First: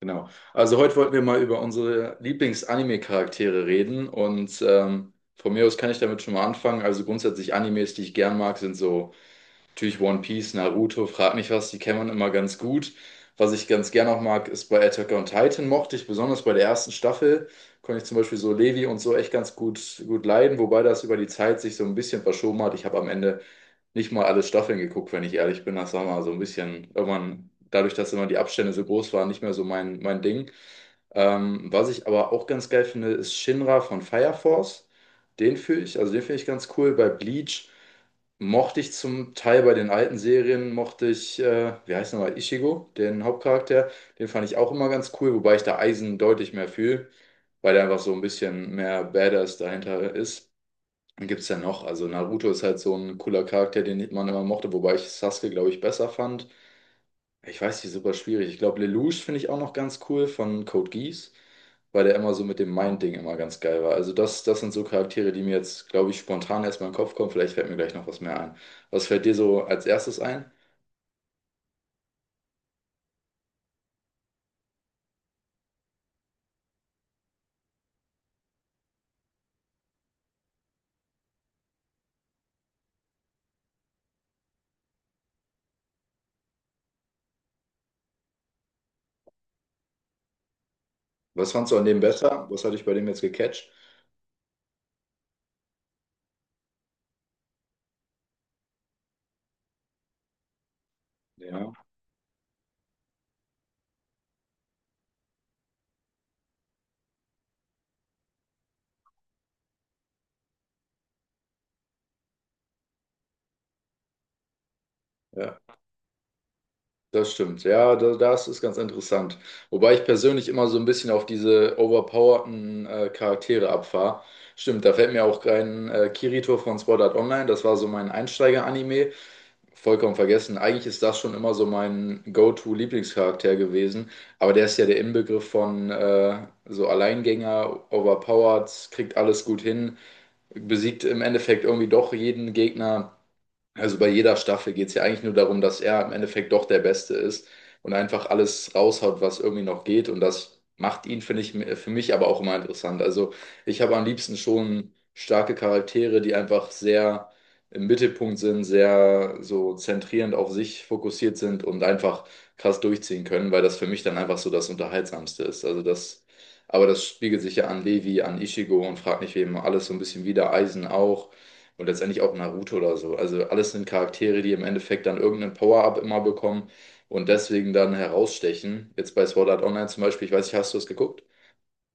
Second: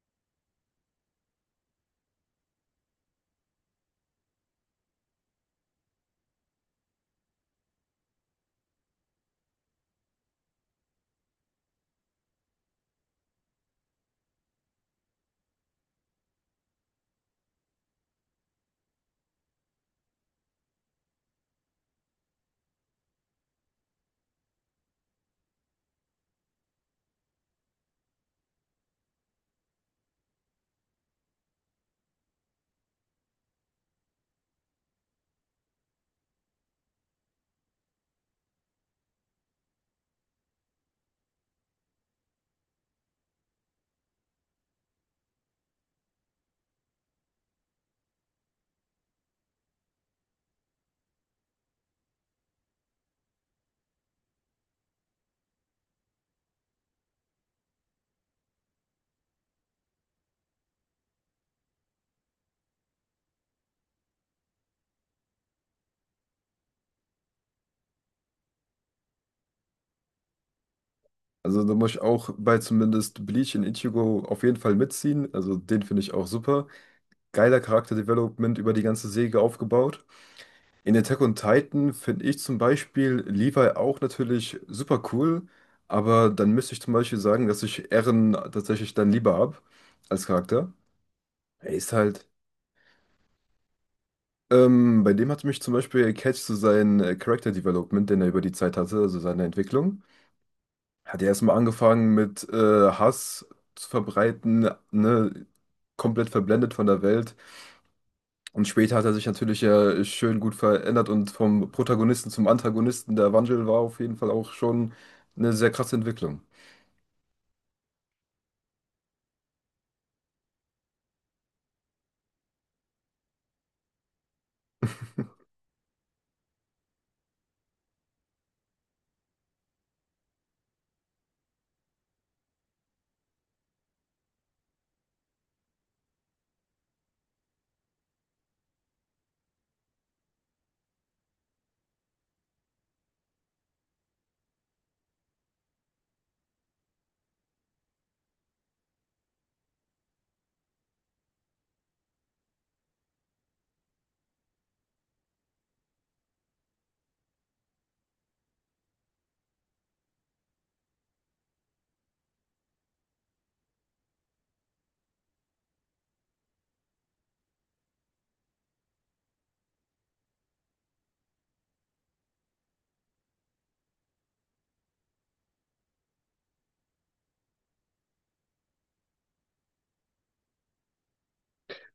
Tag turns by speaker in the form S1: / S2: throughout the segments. S1: Genau. Also heute wollten wir mal über unsere Lieblings-Anime-Charaktere reden, und von mir aus kann ich damit schon mal anfangen. Also grundsätzlich Animes, die ich gern mag, sind so. Natürlich One Piece, Naruto, frag nicht was, die kennt man immer ganz gut. Was ich ganz gerne auch mag, ist, bei Attack on Titan mochte ich, besonders bei der ersten Staffel, konnte ich zum Beispiel so Levi und so echt ganz gut leiden, wobei das über die Zeit sich so ein bisschen verschoben hat. Ich habe am Ende nicht mal alle Staffeln geguckt, wenn ich ehrlich bin. Das war mal so ein bisschen, irgendwann, dadurch, dass immer die Abstände so groß waren, nicht mehr so mein Ding. Was ich aber auch ganz geil finde, ist Shinra von Fire Force. Den fühle ich, also den finde ich ganz cool. Bei Bleach mochte ich zum Teil bei den alten Serien, mochte ich, wie heißt nochmal, Ichigo, den Hauptcharakter. Den fand ich auch immer ganz cool, wobei ich da Eisen deutlich mehr fühle, weil der einfach so ein bisschen mehr Badass dahinter ist. Dann gibt's ja noch, also Naruto ist halt so ein cooler Charakter, den man immer mochte, wobei ich Sasuke, glaube ich, besser fand. Ich weiß nicht, super schwierig. Ich glaube, Lelouch finde ich auch noch ganz cool, von Code Geass, weil der immer so mit dem Mind-Ding immer ganz geil war. Also das sind so Charaktere, die mir jetzt, glaube ich, spontan erstmal in den Kopf kommen. Vielleicht fällt mir gleich noch was mehr ein. Was fällt dir so als erstes ein?
S2: Also da muss ich auch bei zumindest Bleach in Ichigo auf jeden Fall mitziehen. Also den finde ich auch super. Geiler Charakterdevelopment über die ganze Serie aufgebaut. In Attack on Titan finde ich zum Beispiel Levi auch natürlich super cool. Aber dann müsste ich zum Beispiel sagen, dass ich Eren tatsächlich dann lieber habe als Charakter.
S1: Was
S2: Er
S1: fandst du an
S2: ist
S1: dem
S2: halt.
S1: besser? Was hat dich bei dem jetzt gecatcht?
S2: Bei dem hat mich zum Beispiel gecatcht zu so sein Character Development, den er über die Zeit hatte, also seine Entwicklung. Hat er erstmal
S1: Ja.
S2: angefangen mit Hass zu verbreiten, ne? Komplett verblendet von der Welt. Und später hat er sich natürlich ja schön gut verändert und vom Protagonisten zum Antagonisten. Der Wandel war auf jeden Fall auch schon eine
S1: Ja.
S2: sehr krasse Entwicklung.
S1: Das stimmt, ja, das ist ganz interessant. Wobei ich persönlich immer so ein bisschen auf diese overpowerten Charaktere abfahre. Stimmt, da fällt mir auch kein Kirito von Sword Art Online, das war so mein Einsteiger-Anime. Vollkommen vergessen. Eigentlich ist das schon immer so mein Go-To-Lieblingscharakter gewesen, aber der ist ja der Inbegriff von so Alleingänger, overpowered, kriegt alles gut hin, besiegt im Endeffekt irgendwie doch jeden Gegner. Also bei jeder Staffel geht es ja eigentlich nur darum, dass er im Endeffekt doch der Beste ist und einfach alles raushaut, was irgendwie noch geht. Und das macht ihn, finde ich, für mich aber auch immer interessant. Also ich habe am liebsten schon starke Charaktere, die einfach sehr im Mittelpunkt sind, sehr so zentrierend auf sich fokussiert sind und einfach krass durchziehen können, weil das für mich dann einfach so das Unterhaltsamste ist. Also das, aber das spiegelt sich ja an Levi, an Ichigo und frag nicht wem alles so ein bisschen wieder, Eisen auch. Und letztendlich auch Naruto oder so. Also alles sind Charaktere, die im Endeffekt dann irgendeinen Power-Up immer bekommen und deswegen dann herausstechen. Jetzt bei Sword Art Online zum Beispiel, ich weiß nicht, hast du es geguckt?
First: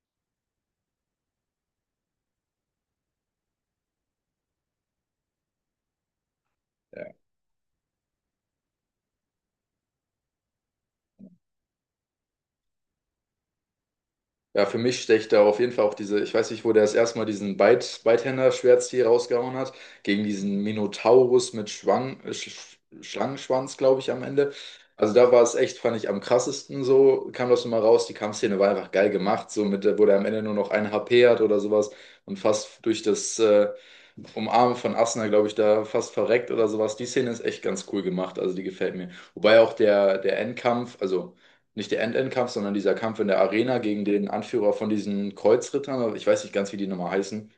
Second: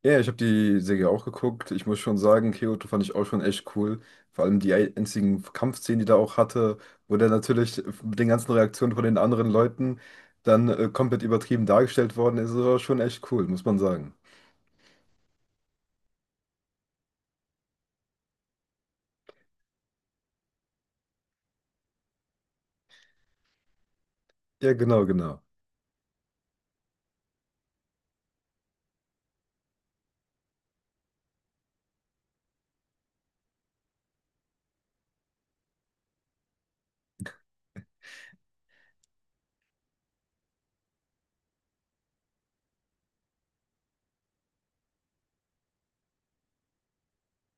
S2: Ja, ich habe die Serie auch geguckt. Ich muss schon sagen, Kyoto fand ich auch schon echt cool. Vor allem die einzigen Kampfszenen, die da auch hatte, wo der natürlich mit den ganzen Reaktionen von den anderen Leuten dann komplett übertrieben dargestellt worden ist. Das war schon echt cool, muss man sagen.
S1: Ja, für mich stecht da auf jeden Fall auch diese, ich weiß nicht, wo der das erste Mal diesen Beithänder-Schwertstil rausgehauen hat, gegen diesen Minotaurus mit Schwang, Sch Schlangenschwanz, glaube ich, am Ende.
S2: Ja, genau,
S1: Also da war
S2: genau.
S1: es echt, fand ich, am krassesten so, kam das nochmal raus. Die Kampfszene war einfach geil gemacht, so mit, wo der am Ende nur noch ein HP hat oder sowas und fast durch das Umarmen von Asuna, glaube ich, da fast verreckt oder sowas. Die Szene ist echt ganz cool gemacht, also die gefällt mir. Wobei auch der Endkampf, also nicht der End-End-Kampf, sondern dieser Kampf in der Arena gegen den Anführer von diesen Kreuzrittern, aber ich weiß nicht ganz, wie die nochmal heißen.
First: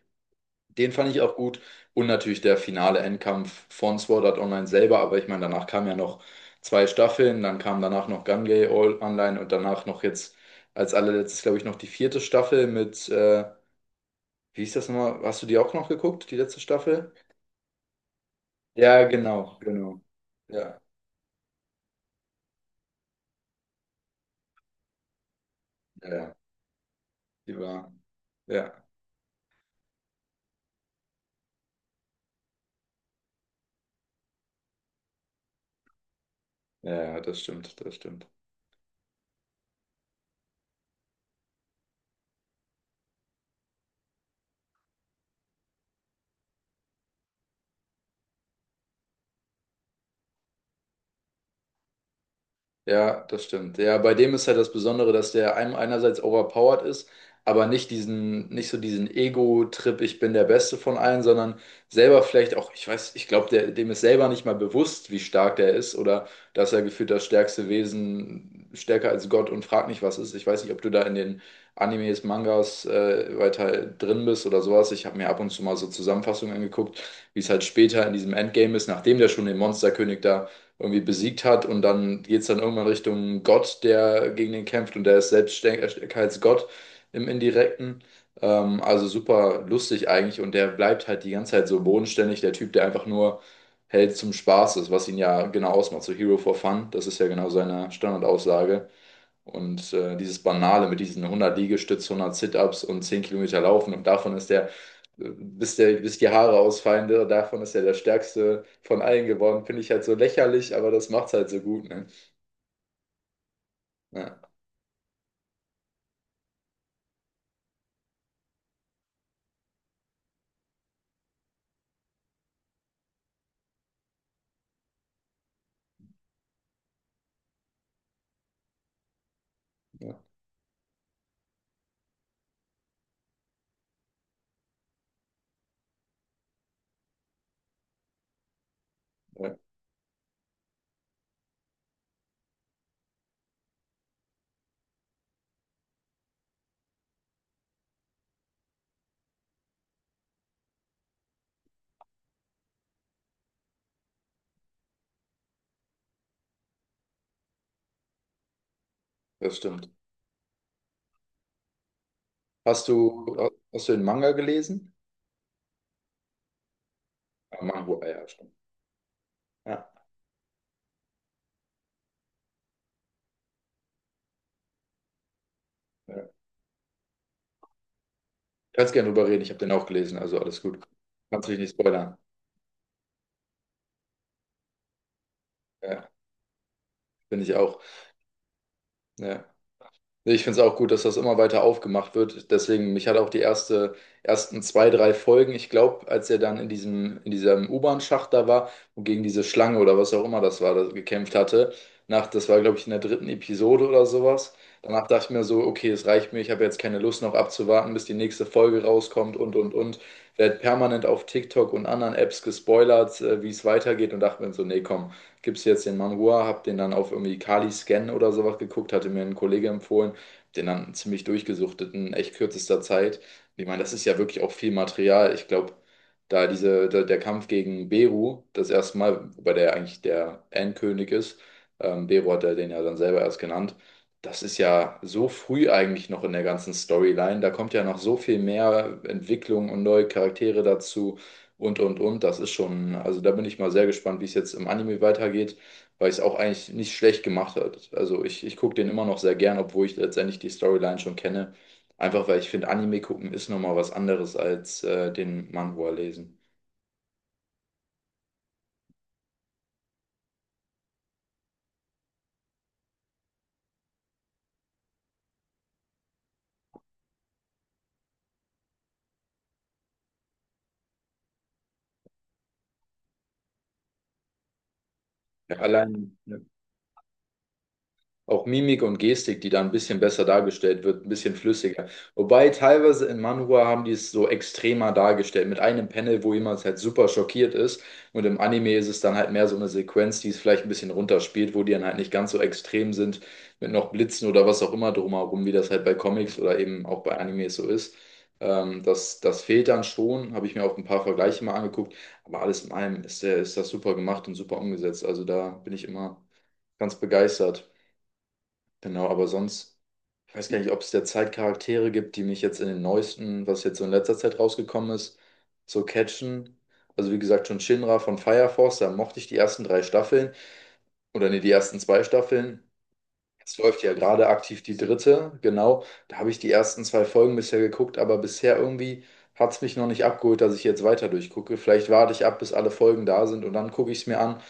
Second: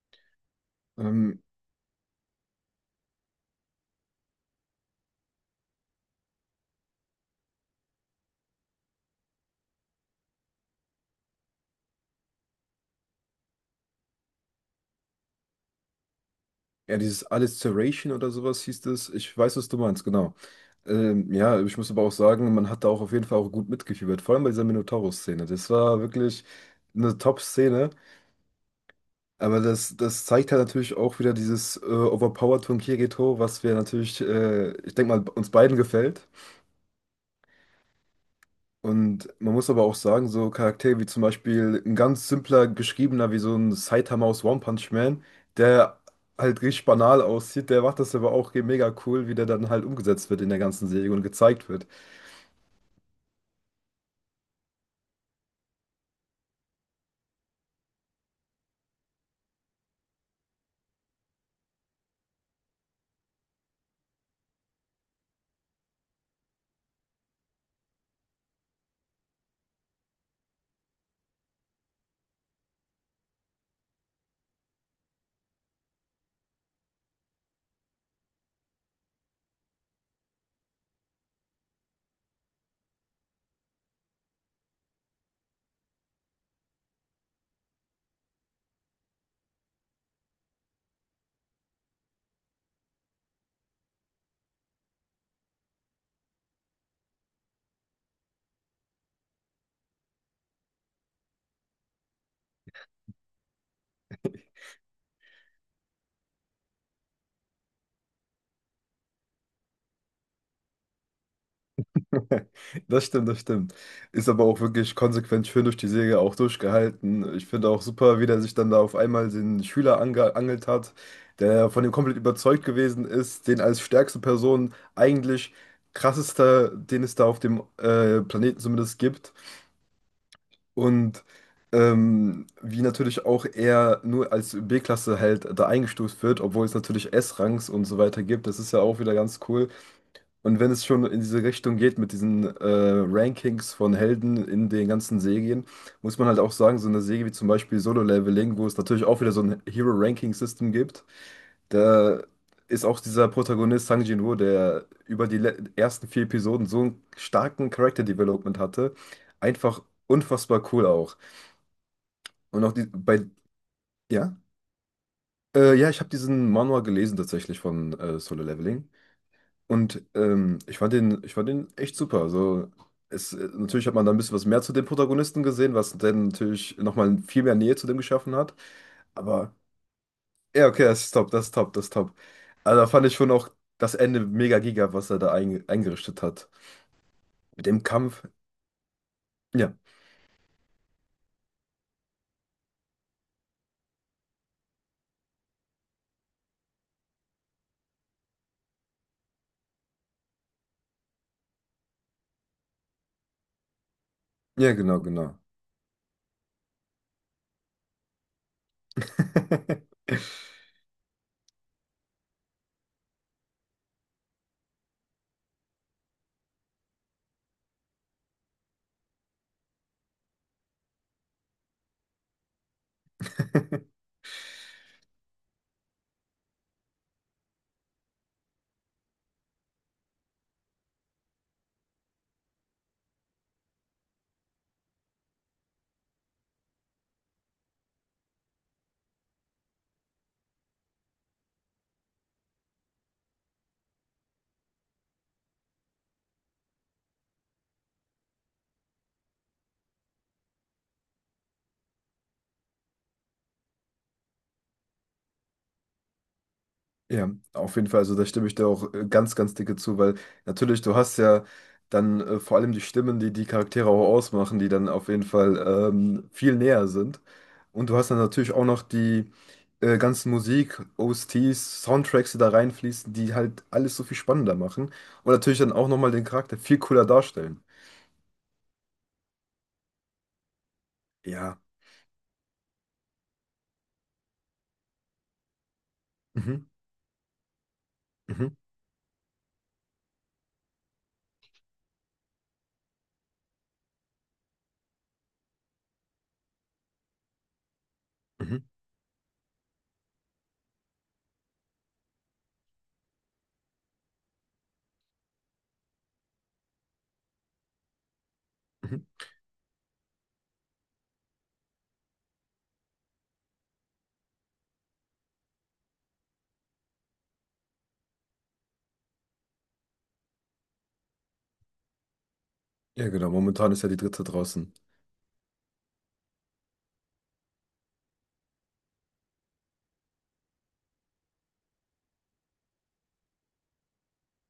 S1: Den fand ich auch
S2: Ähm,
S1: gut. Und natürlich der finale Endkampf von Sword Art Online selber, aber ich meine, danach kamen ja noch 2 Staffeln, dann kam danach noch Gungai All Online und danach noch jetzt als allerletztes, glaube ich, noch die vierte Staffel mit, wie hieß das nochmal? Hast du die auch noch geguckt, die letzte
S2: ja,
S1: Staffel?
S2: dieses Alliteration oder sowas hieß
S1: Ja,
S2: es. Ich
S1: genau,
S2: weiß, was du
S1: genau.
S2: meinst, genau.
S1: Ja,
S2: Ja, ich muss aber auch sagen, man hat da auch auf jeden Fall auch gut mitgefiebert, vor allem bei dieser Minotaurus-Szene. Das war
S1: ja, ja.
S2: wirklich eine
S1: Die
S2: Top-Szene,
S1: war. Ja,
S2: aber das, das zeigt halt natürlich auch wieder dieses Overpowered von Kirito, was wir natürlich, ich denke mal, uns beiden gefällt.
S1: ja, ja, das stimmt, das stimmt.
S2: Und man muss aber auch sagen, so Charaktere wie zum Beispiel ein ganz simpler geschriebener wie so ein Saitama aus One Punch Man, der halt richtig banal aussieht, der macht das aber auch mega cool, wie der dann halt umgesetzt wird in der ganzen Serie und gezeigt wird.
S1: Ja, das stimmt. Ja, bei dem ist halt das Besondere, dass der einem einerseits overpowered ist, aber nicht diesen, nicht so diesen Ego-Trip, ich bin der Beste von allen, sondern selber vielleicht auch, ich weiß, ich glaube, der, dem ist selber nicht mal bewusst, wie stark der ist, oder dass er gefühlt das stärkste Wesen, stärker als Gott und fragt nicht, was ist. Ich weiß nicht, ob du da in den Animes, Mangas weiter drin bist oder sowas. Ich habe mir ab und zu mal so Zusammenfassungen angeguckt, wie es halt später in diesem Endgame ist, nachdem der schon den Monsterkönig da irgendwie besiegt hat und dann geht es dann irgendwann Richtung Gott, der gegen den kämpft, und der ist selbst stärker als Gott im Indirekten. Also super lustig eigentlich, und der bleibt halt die ganze Zeit so bodenständig, der Typ, der einfach nur hält zum Spaß ist, was ihn ja genau ausmacht, so Hero for Fun, das ist ja genau seine Standardaussage. Und dieses Banale mit diesen 100 Liegestütz, 100 Sit-Ups und 10 Kilometer Laufen, und davon ist bis die Haare ausfallen, der, davon ist er der stärkste von allen geworden, finde ich halt so lächerlich, aber das macht's halt so gut, ne?
S2: Das stimmt, das stimmt. Ist
S1: Ja,
S2: aber auch wirklich konsequent schön durch die Serie auch durchgehalten. Ich finde auch super, wie der sich dann da auf einmal den Schüler angeangelt hat, der von ihm komplett überzeugt gewesen ist, den als stärkste Person eigentlich krassester, den es da auf dem Planeten zumindest gibt.
S1: ja,
S2: Und wie natürlich auch er nur als B-Klasse halt da eingestuft wird, obwohl es natürlich S-Rangs und so weiter gibt. Das ist ja auch wieder ganz
S1: ja,
S2: cool. Und wenn es schon in diese Richtung geht mit diesen Rankings von Helden in den ganzen Serien, muss man halt auch sagen, so eine Serie wie zum Beispiel Solo Leveling, wo es natürlich auch wieder so ein Hero-Ranking-System gibt, da ist auch dieser Protagonist Sang Jin-woo, der über die ersten 4 Episoden so einen starken Character-Development hatte,
S1: das
S2: einfach
S1: stimmt.
S2: unfassbar cool auch. Und auch die,
S1: Hast du,
S2: bei,
S1: hast du den Manga
S2: ja,
S1: gelesen?
S2: ja, ich habe diesen Manhwa gelesen tatsächlich
S1: Ah,
S2: von
S1: Mango, ah, ja,
S2: Solo
S1: stimmt.
S2: Leveling.
S1: Ja,
S2: Und ich fand den echt super. Also es, natürlich hat man da ein bisschen was mehr zu dem Protagonisten gesehen, was
S1: ja.
S2: dann natürlich nochmal viel mehr Nähe zu dem geschaffen hat.
S1: Kannst gerne drüber reden, ich
S2: Aber
S1: habe den auch gelesen, also alles
S2: ja,
S1: gut.
S2: okay, das ist top, das
S1: Kannst
S2: ist
S1: mich nicht
S2: top, das ist top.
S1: spoilern.
S2: Also da fand ich schon auch das Ende mega giga, was er da
S1: Ja,
S2: eingerichtet hat.
S1: bin ich
S2: Mit
S1: auch.
S2: dem Kampf.
S1: Ja.
S2: Ja,
S1: Nee, ich finde es auch gut, dass das immer weiter aufgemacht wird. Deswegen, mich hat auch ersten zwei, drei Folgen, ich glaube, als er dann in in diesem U-Bahn-Schacht da war und gegen diese Schlange oder was auch immer das war, das gekämpft hatte, das war, glaube ich, in der dritten Episode oder sowas.
S2: ja, genau,
S1: Danach dachte ich
S2: genau.
S1: mir so, okay, es reicht mir, ich habe jetzt keine Lust noch abzuwarten, bis die nächste Folge rauskommt und, und. Werd permanent auf TikTok und anderen Apps gespoilert, wie es weitergeht, und dachte mir so, nee, komm, gibst jetzt den Manhua, hab den dann auf irgendwie Kali Scan oder sowas geguckt, hatte mir ein Kollege empfohlen, den dann ziemlich durchgesuchtet in echt kürzester Zeit. Und ich meine, das ist ja wirklich auch viel Material. Ich glaube, der Kampf gegen Beru, das erste Mal, wobei der ja eigentlich der Endkönig ist, Beru hat er den ja dann selber erst genannt. Das ist ja so früh eigentlich noch in der ganzen Storyline. Da kommt ja noch so viel mehr Entwicklung und neue Charaktere dazu und und. Das ist schon, also da bin ich mal sehr gespannt, wie es jetzt im Anime weitergeht, weil es auch eigentlich nicht schlecht gemacht hat. Also ich gucke den immer noch sehr gern, obwohl ich letztendlich die Storyline schon kenne. Einfach weil ich finde, Anime gucken ist nochmal was anderes als den Manhwa lesen.
S2: Ja, auf jeden Fall. Also da stimme ich dir auch ganz, ganz dicke zu, weil natürlich, du hast ja dann vor allem die Stimmen, die die Charaktere auch ausmachen, die dann auf jeden Fall viel näher sind. Und du hast dann natürlich auch noch die ganzen Musik, OSTs, Soundtracks, die da reinfließen, die halt alles so viel spannender machen. Und
S1: Ja,
S2: natürlich dann auch nochmal
S1: allein.
S2: den Charakter viel cooler darstellen.
S1: Auch Mimik und Gestik, die da ein bisschen besser dargestellt wird, ein bisschen
S2: Ja.
S1: flüssiger. Wobei teilweise in Manhwa haben die es so extremer dargestellt, mit einem Panel, wo jemand
S2: Mhm.
S1: halt super schockiert ist. Und im
S2: Mhm.
S1: Anime ist es dann halt mehr so eine Sequenz, die es vielleicht ein bisschen runterspielt, wo die dann halt nicht ganz so extrem sind, mit noch Blitzen oder was auch immer drumherum, wie das halt bei Comics oder eben auch bei Animes so ist.
S2: Mhm.
S1: Das fehlt dann schon, habe ich mir auch ein paar Vergleiche mal angeguckt. Aber alles in allem ist, der, ist das super gemacht und super umgesetzt. Also da bin ich immer ganz begeistert. Genau,
S2: Mhm.
S1: aber sonst, ich weiß gar nicht, ob es derzeit Charaktere gibt, die mich jetzt in den neuesten, was jetzt so in letzter Zeit rausgekommen ist, so catchen. Also wie gesagt, schon Shinra von Fire Force, da mochte ich die ersten drei Staffeln. Oder nee, die ersten zwei Staffeln.
S2: Ja, genau.
S1: Es
S2: Momentan ist
S1: läuft
S2: ja
S1: ja
S2: die dritte
S1: gerade aktiv
S2: draußen.
S1: die dritte, genau. Da habe ich die ersten 2 Folgen bisher geguckt, aber bisher irgendwie hat es mich noch nicht abgeholt, dass ich jetzt weiter durchgucke. Vielleicht warte ich ab, bis alle Folgen da sind, und dann gucke ich es mir an.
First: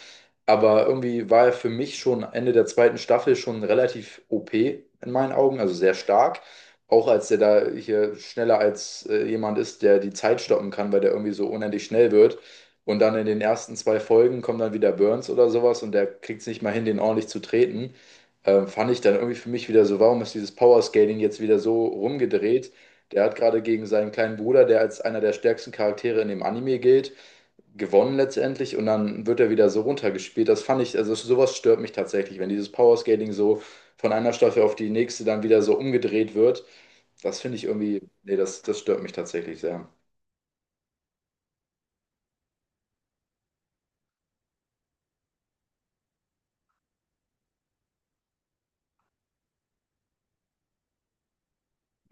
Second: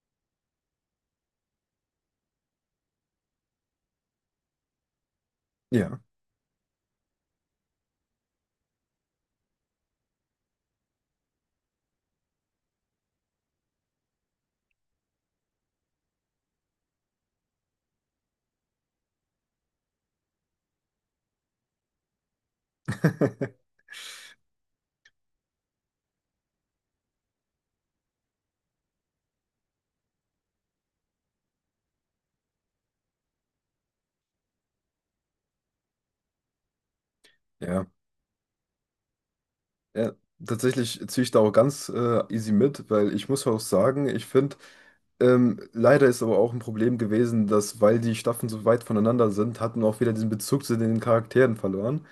S1: Aber irgendwie war er für mich schon Ende der zweiten Staffel schon relativ OP in meinen Augen, also sehr
S2: Ja.
S1: stark. Auch als der da hier schneller als jemand ist, der die Zeit stoppen kann, weil der irgendwie so unendlich schnell wird. Und dann in den ersten 2 Folgen kommt dann wieder Burns oder sowas, und der kriegt es nicht mal hin, den ordentlich zu treten. Fand ich dann irgendwie für mich wieder so, warum ist dieses Powerscaling jetzt wieder so rumgedreht? Der hat gerade gegen seinen kleinen Bruder, der als einer der stärksten Charaktere in dem Anime gilt, gewonnen letztendlich, und dann wird er wieder so runtergespielt. Das fand ich, also sowas stört mich tatsächlich, wenn dieses Powerscaling so von einer Staffel auf die nächste dann wieder so umgedreht wird. Das finde ich
S2: Ja.
S1: irgendwie, nee, das stört mich tatsächlich sehr.
S2: Ja, tatsächlich ziehe ich da auch ganz easy mit, weil ich muss auch sagen, ich finde, leider ist aber auch ein Problem gewesen, dass, weil die Staffeln so weit voneinander sind, hat man auch wieder diesen Bezug zu den Charakteren verloren.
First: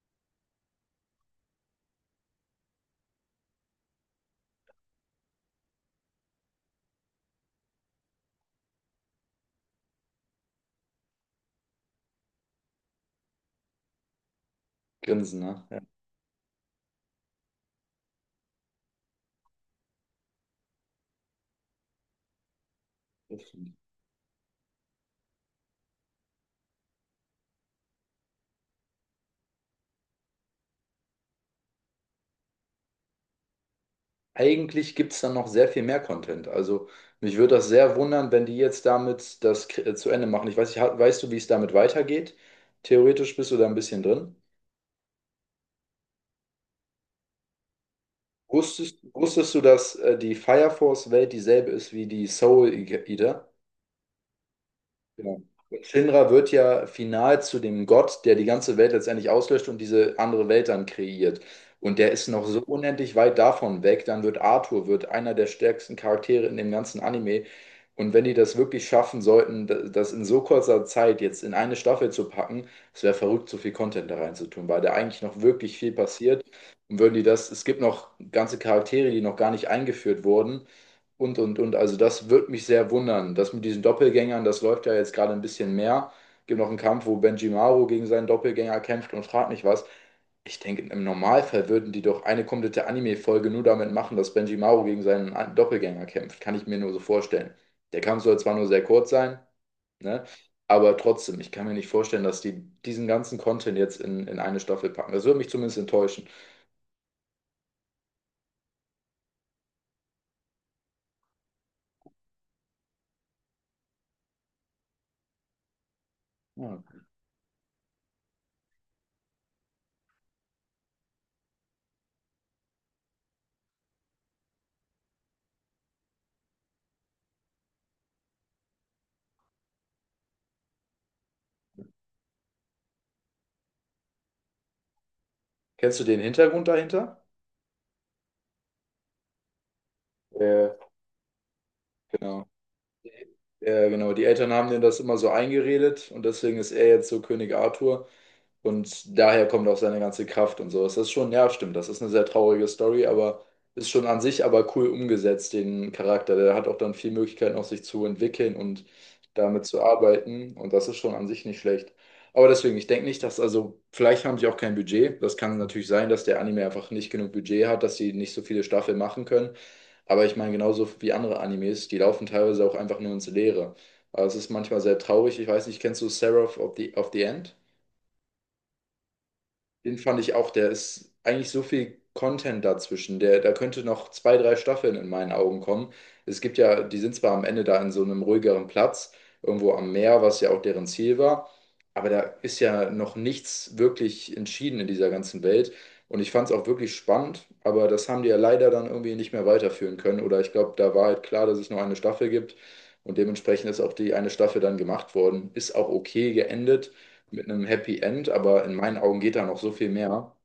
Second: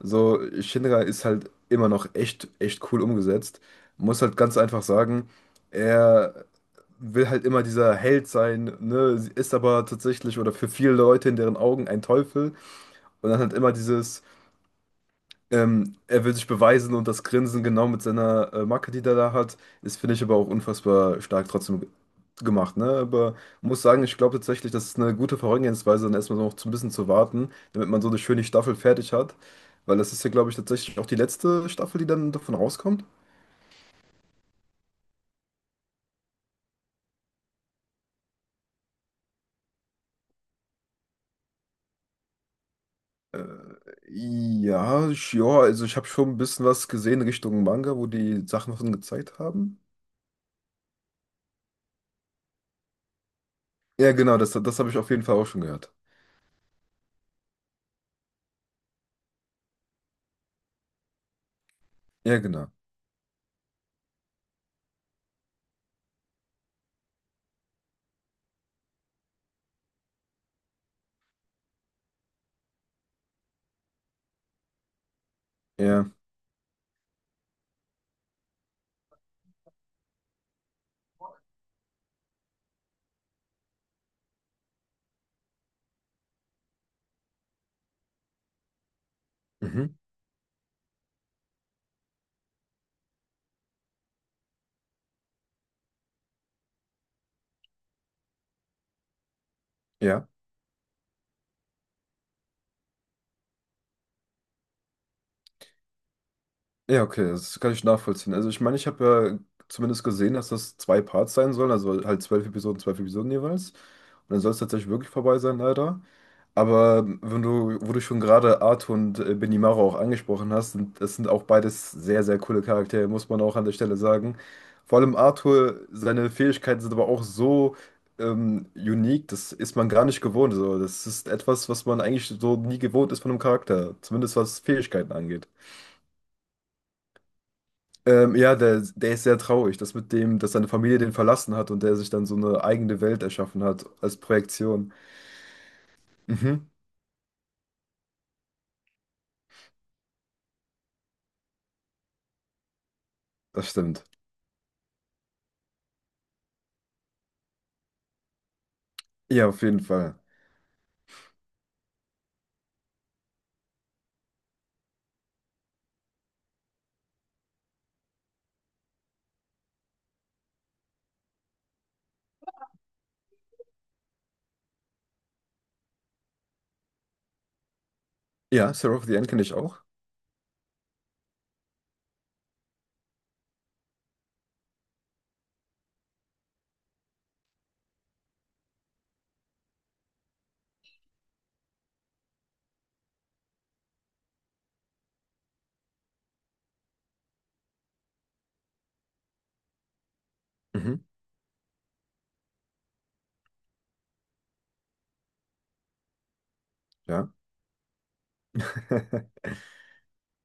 S2: So, Shinra ist halt immer noch echt, echt cool umgesetzt. Muss halt ganz einfach sagen, er will halt immer dieser Held sein, ne, ist aber tatsächlich oder für viele Leute in deren Augen ein Teufel. Und dann halt immer dieses.
S1: Grinsen, ne? Ja.
S2: Er will sich beweisen und das Grinsen genau mit seiner Macke, die er da hat, ist, finde ich, aber auch unfassbar stark trotzdem gemacht. Ne? Aber muss sagen, ich glaube tatsächlich, das ist eine gute Vorgehensweise, dann erstmal noch so ein bisschen zu warten, damit man so eine schöne Staffel fertig hat. Weil das ist ja, glaube ich, tatsächlich auch die letzte Staffel, die dann davon rauskommt.
S1: Eigentlich gibt es dann noch sehr viel mehr Content. Also mich würde das sehr wundern, wenn die jetzt damit das zu Ende machen. Ich weiß nicht, weißt du, wie es damit weitergeht? Theoretisch
S2: Äh,
S1: bist du da ein bisschen drin.
S2: ja, ja, also ich habe schon ein bisschen was gesehen Richtung Manga, wo die Sachen davon
S1: Wusstest,
S2: gezeigt
S1: wusstest du,
S2: haben.
S1: dass die Fire Force Welt dieselbe ist wie die Soul Eater?
S2: Ja, genau, das, das habe ich auf jeden
S1: Ja.
S2: Fall auch schon
S1: Und
S2: gehört.
S1: Shinra wird ja final zu dem Gott, der die ganze Welt letztendlich auslöscht und diese andere Welt dann kreiert. Und der ist
S2: Ja,
S1: noch so
S2: genau.
S1: unendlich weit davon weg. Dann wird Arthur, wird einer der stärksten Charaktere in dem ganzen Anime. Und wenn die das wirklich schaffen sollten, das in so kurzer Zeit jetzt in eine Staffel zu packen, es wäre verrückt, so viel Content da reinzutun, weil da eigentlich noch wirklich viel
S2: Ja.
S1: passiert. Und würden die das, es gibt noch ganze Charaktere, die noch gar nicht eingeführt wurden. Also das würde mich sehr wundern. Das mit diesen Doppelgängern, das läuft ja jetzt gerade ein bisschen mehr. Gibt noch einen Kampf, wo Benjimaro gegen seinen Doppelgänger kämpft und fragt mich was.
S2: Mhm.
S1: Ich denke, im Normalfall würden die doch eine komplette Anime-Folge nur damit machen, dass Benjimaro gegen seinen Doppelgänger kämpft. Kann ich mir nur so vorstellen. Der Kampf soll zwar nur sehr kurz sein, ne?
S2: Ja.
S1: Aber trotzdem, ich kann mir nicht vorstellen, dass die diesen ganzen Content jetzt in eine Staffel packen. Das würde mich zumindest enttäuschen.
S2: Ja, okay, das kann ich nachvollziehen. Also ich meine, ich habe ja zumindest gesehen, dass das 2 Parts sein sollen, also halt 12 Episoden, 12 Episoden jeweils. Und dann soll es tatsächlich wirklich vorbei sein, leider.
S1: Ja.
S2: Aber wenn du, wo du schon gerade Arthur und Benimaru auch angesprochen hast, sind, das sind auch beides sehr, sehr coole Charaktere, muss man auch an der Stelle sagen. Vor allem Arthur, seine Fähigkeiten sind aber auch so unique, das ist man gar nicht gewohnt. So. Das ist etwas, was man eigentlich so nie gewohnt ist von einem Charakter, zumindest was Fähigkeiten angeht.
S1: Kennst du den Hintergrund dahinter?
S2: Ja, der, der ist sehr traurig, das mit dem, dass seine
S1: Äh,
S2: Familie den verlassen hat und der sich dann so
S1: Genau.
S2: eine eigene Welt erschaffen hat
S1: Ja, genau.
S2: als
S1: Die Eltern haben denen
S2: Projektion.
S1: das immer so eingeredet und deswegen
S2: Mhm,
S1: ist er jetzt so König Arthur. Und daher kommt auch seine ganze Kraft und sowas. Das ist schon, ja, stimmt, das ist eine sehr traurige Story, aber
S2: das
S1: ist
S2: stimmt.
S1: schon an sich aber cool umgesetzt, den Charakter. Der hat auch dann viel Möglichkeiten, auch sich zu entwickeln und
S2: Ja, auf
S1: damit
S2: jeden
S1: zu
S2: Fall.
S1: arbeiten. Und das ist schon an sich nicht schlecht. Aber deswegen, ich denke nicht, dass, also, vielleicht haben sie auch kein Budget. Das kann natürlich sein, dass der Anime einfach nicht genug Budget hat, dass sie nicht so viele Staffeln machen können. Aber ich meine, genauso wie andere Animes, die laufen teilweise auch einfach nur ins Leere. Aber es ist manchmal sehr traurig. Ich weiß nicht, kennst du Seraph of the End?
S2: Ja, Sarah of the End kenne ich auch.
S1: Den fand ich auch, der ist eigentlich so viel Content dazwischen. Der, da könnte noch zwei, drei Staffeln in meinen Augen kommen. Es gibt ja, die sind zwar am Ende da in so einem ruhigeren Platz, irgendwo am Meer, was ja auch deren Ziel war, aber da ist ja noch nichts wirklich entschieden in dieser ganzen Welt. Und ich fand es auch wirklich spannend, aber das haben die ja leider dann irgendwie nicht mehr weiterführen können. Oder ich glaube, da
S2: Mhm,
S1: war halt klar, dass es nur eine Staffel gibt. Und dementsprechend ist auch die eine Staffel dann gemacht worden. Ist auch okay geendet
S2: ja.
S1: mit einem Happy End, aber in meinen Augen geht da noch so viel mehr.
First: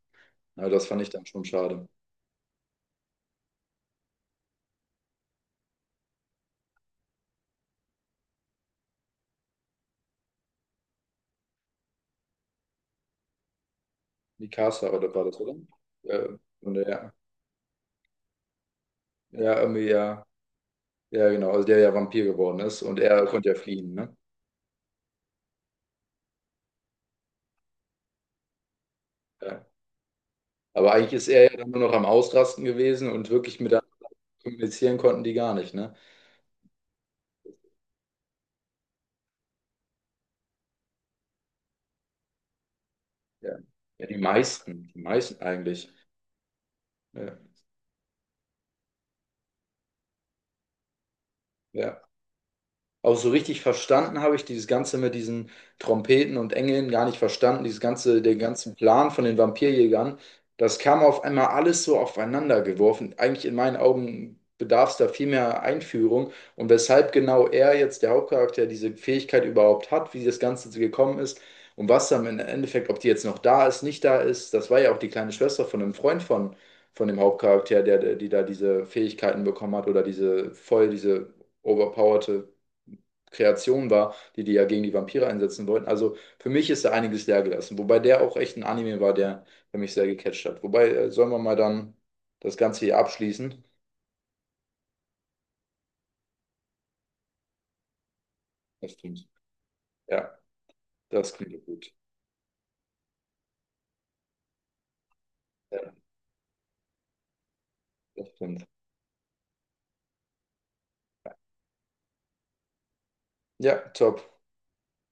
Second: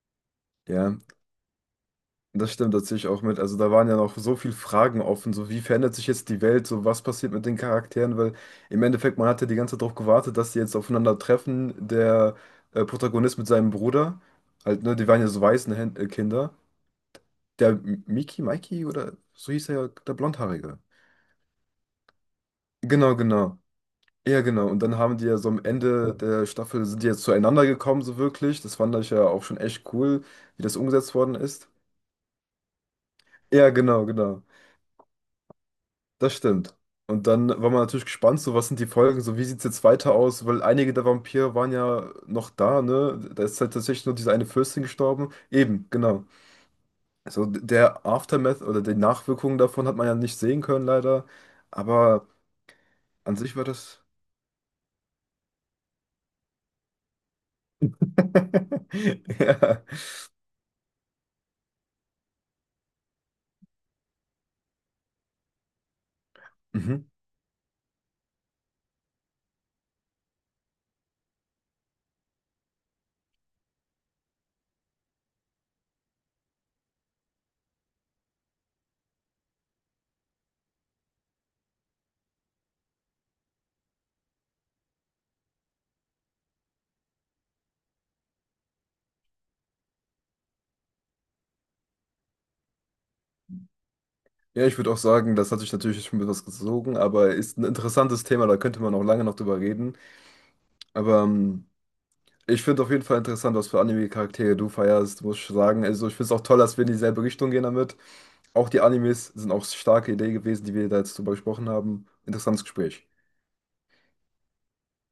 S1: Na, das
S2: Ja,
S1: fand ich dann schon schade.
S2: das stimmt, das sehe ich auch mit. Also da waren ja noch so viele Fragen offen, so wie verändert sich jetzt die Welt, so was passiert mit den Charakteren, weil im Endeffekt, man hat ja die ganze Zeit darauf gewartet, dass die jetzt aufeinandertreffen, der Protagonist mit seinem Bruder, halt,
S1: Mikasa,
S2: ne, die
S1: oder
S2: waren
S1: war
S2: ja
S1: das,
S2: so
S1: oder? Äh,
S2: Waisenkinder.
S1: und der,
S2: Der Mikey oder so
S1: ja,
S2: hieß er
S1: irgendwie,
S2: ja, der
S1: ja,
S2: Blondhaarige.
S1: ja, genau, also der ja Vampir geworden ist und
S2: Genau,
S1: er konnte ja
S2: genau.
S1: fliehen, ne?
S2: Ja, genau. Und dann haben die ja so am Ende der Staffel sind die jetzt zueinander gekommen, so wirklich. Das fand ich ja auch schon
S1: Ja.
S2: echt cool, wie das
S1: Aber eigentlich
S2: umgesetzt
S1: ist
S2: worden
S1: er ja
S2: ist.
S1: dann nur noch am Ausrasten gewesen und wirklich
S2: Ja,
S1: mit
S2: genau, genau.
S1: kommunizieren konnten die gar nicht, ne?
S2: Das stimmt. Und dann war man natürlich gespannt, so was sind die Folgen, so wie sieht es jetzt weiter aus, weil einige der Vampire waren ja noch da, ne? Da
S1: Ja,
S2: ist halt
S1: ja,
S2: tatsächlich nur
S1: die
S2: diese eine Fürstin
S1: meisten, die
S2: gestorben.
S1: meisten
S2: Eben,
S1: eigentlich.
S2: genau.
S1: Ja,
S2: Also der Aftermath oder die Nachwirkungen davon hat man ja nicht sehen können, leider.
S1: ja.
S2: Aber
S1: Auch so
S2: an sich
S1: richtig
S2: war das.
S1: verstanden habe ich dieses Ganze mit diesen Trompeten und Engeln gar nicht verstanden. Dieses ganze, den ganzen Plan von den
S2: Ja.
S1: Vampirjägern, das kam auf einmal alles so aufeinander geworfen. Eigentlich in meinen Augen bedarf es da viel mehr Einführung. Und
S2: Mhm.
S1: weshalb genau er jetzt, der Hauptcharakter, diese Fähigkeit überhaupt hat, wie das Ganze so gekommen ist und was dann im Endeffekt, ob die jetzt noch da ist, nicht da ist, das war ja auch die kleine Schwester von einem Freund von dem Hauptcharakter, die da diese Fähigkeiten bekommen hat oder diese voll, diese overpowerte Kreation war, die die ja gegen die Vampire einsetzen wollten. Also für mich ist da einiges leer gelassen. Wobei der auch echt ein Anime war, der, der mich sehr gecatcht hat. Wobei, sollen wir mal dann das Ganze hier abschließen?
S2: Ja, ich würde auch sagen, das hat sich natürlich schon etwas gezogen, aber ist ein interessantes Thema, da könnte
S1: Das
S2: man auch lange
S1: stimmt.
S2: noch drüber reden.
S1: Ja,
S2: Aber
S1: das klingt gut.
S2: ich finde auf jeden Fall interessant, was für Anime-Charaktere du feierst, muss ich sagen.
S1: Ja,
S2: Also ich finde es auch toll, dass wir in dieselbe Richtung gehen damit.
S1: das stimmt.
S2: Auch die Animes sind auch starke Idee gewesen, die wir da jetzt drüber gesprochen haben. Interessantes Gespräch.
S1: Ja, top.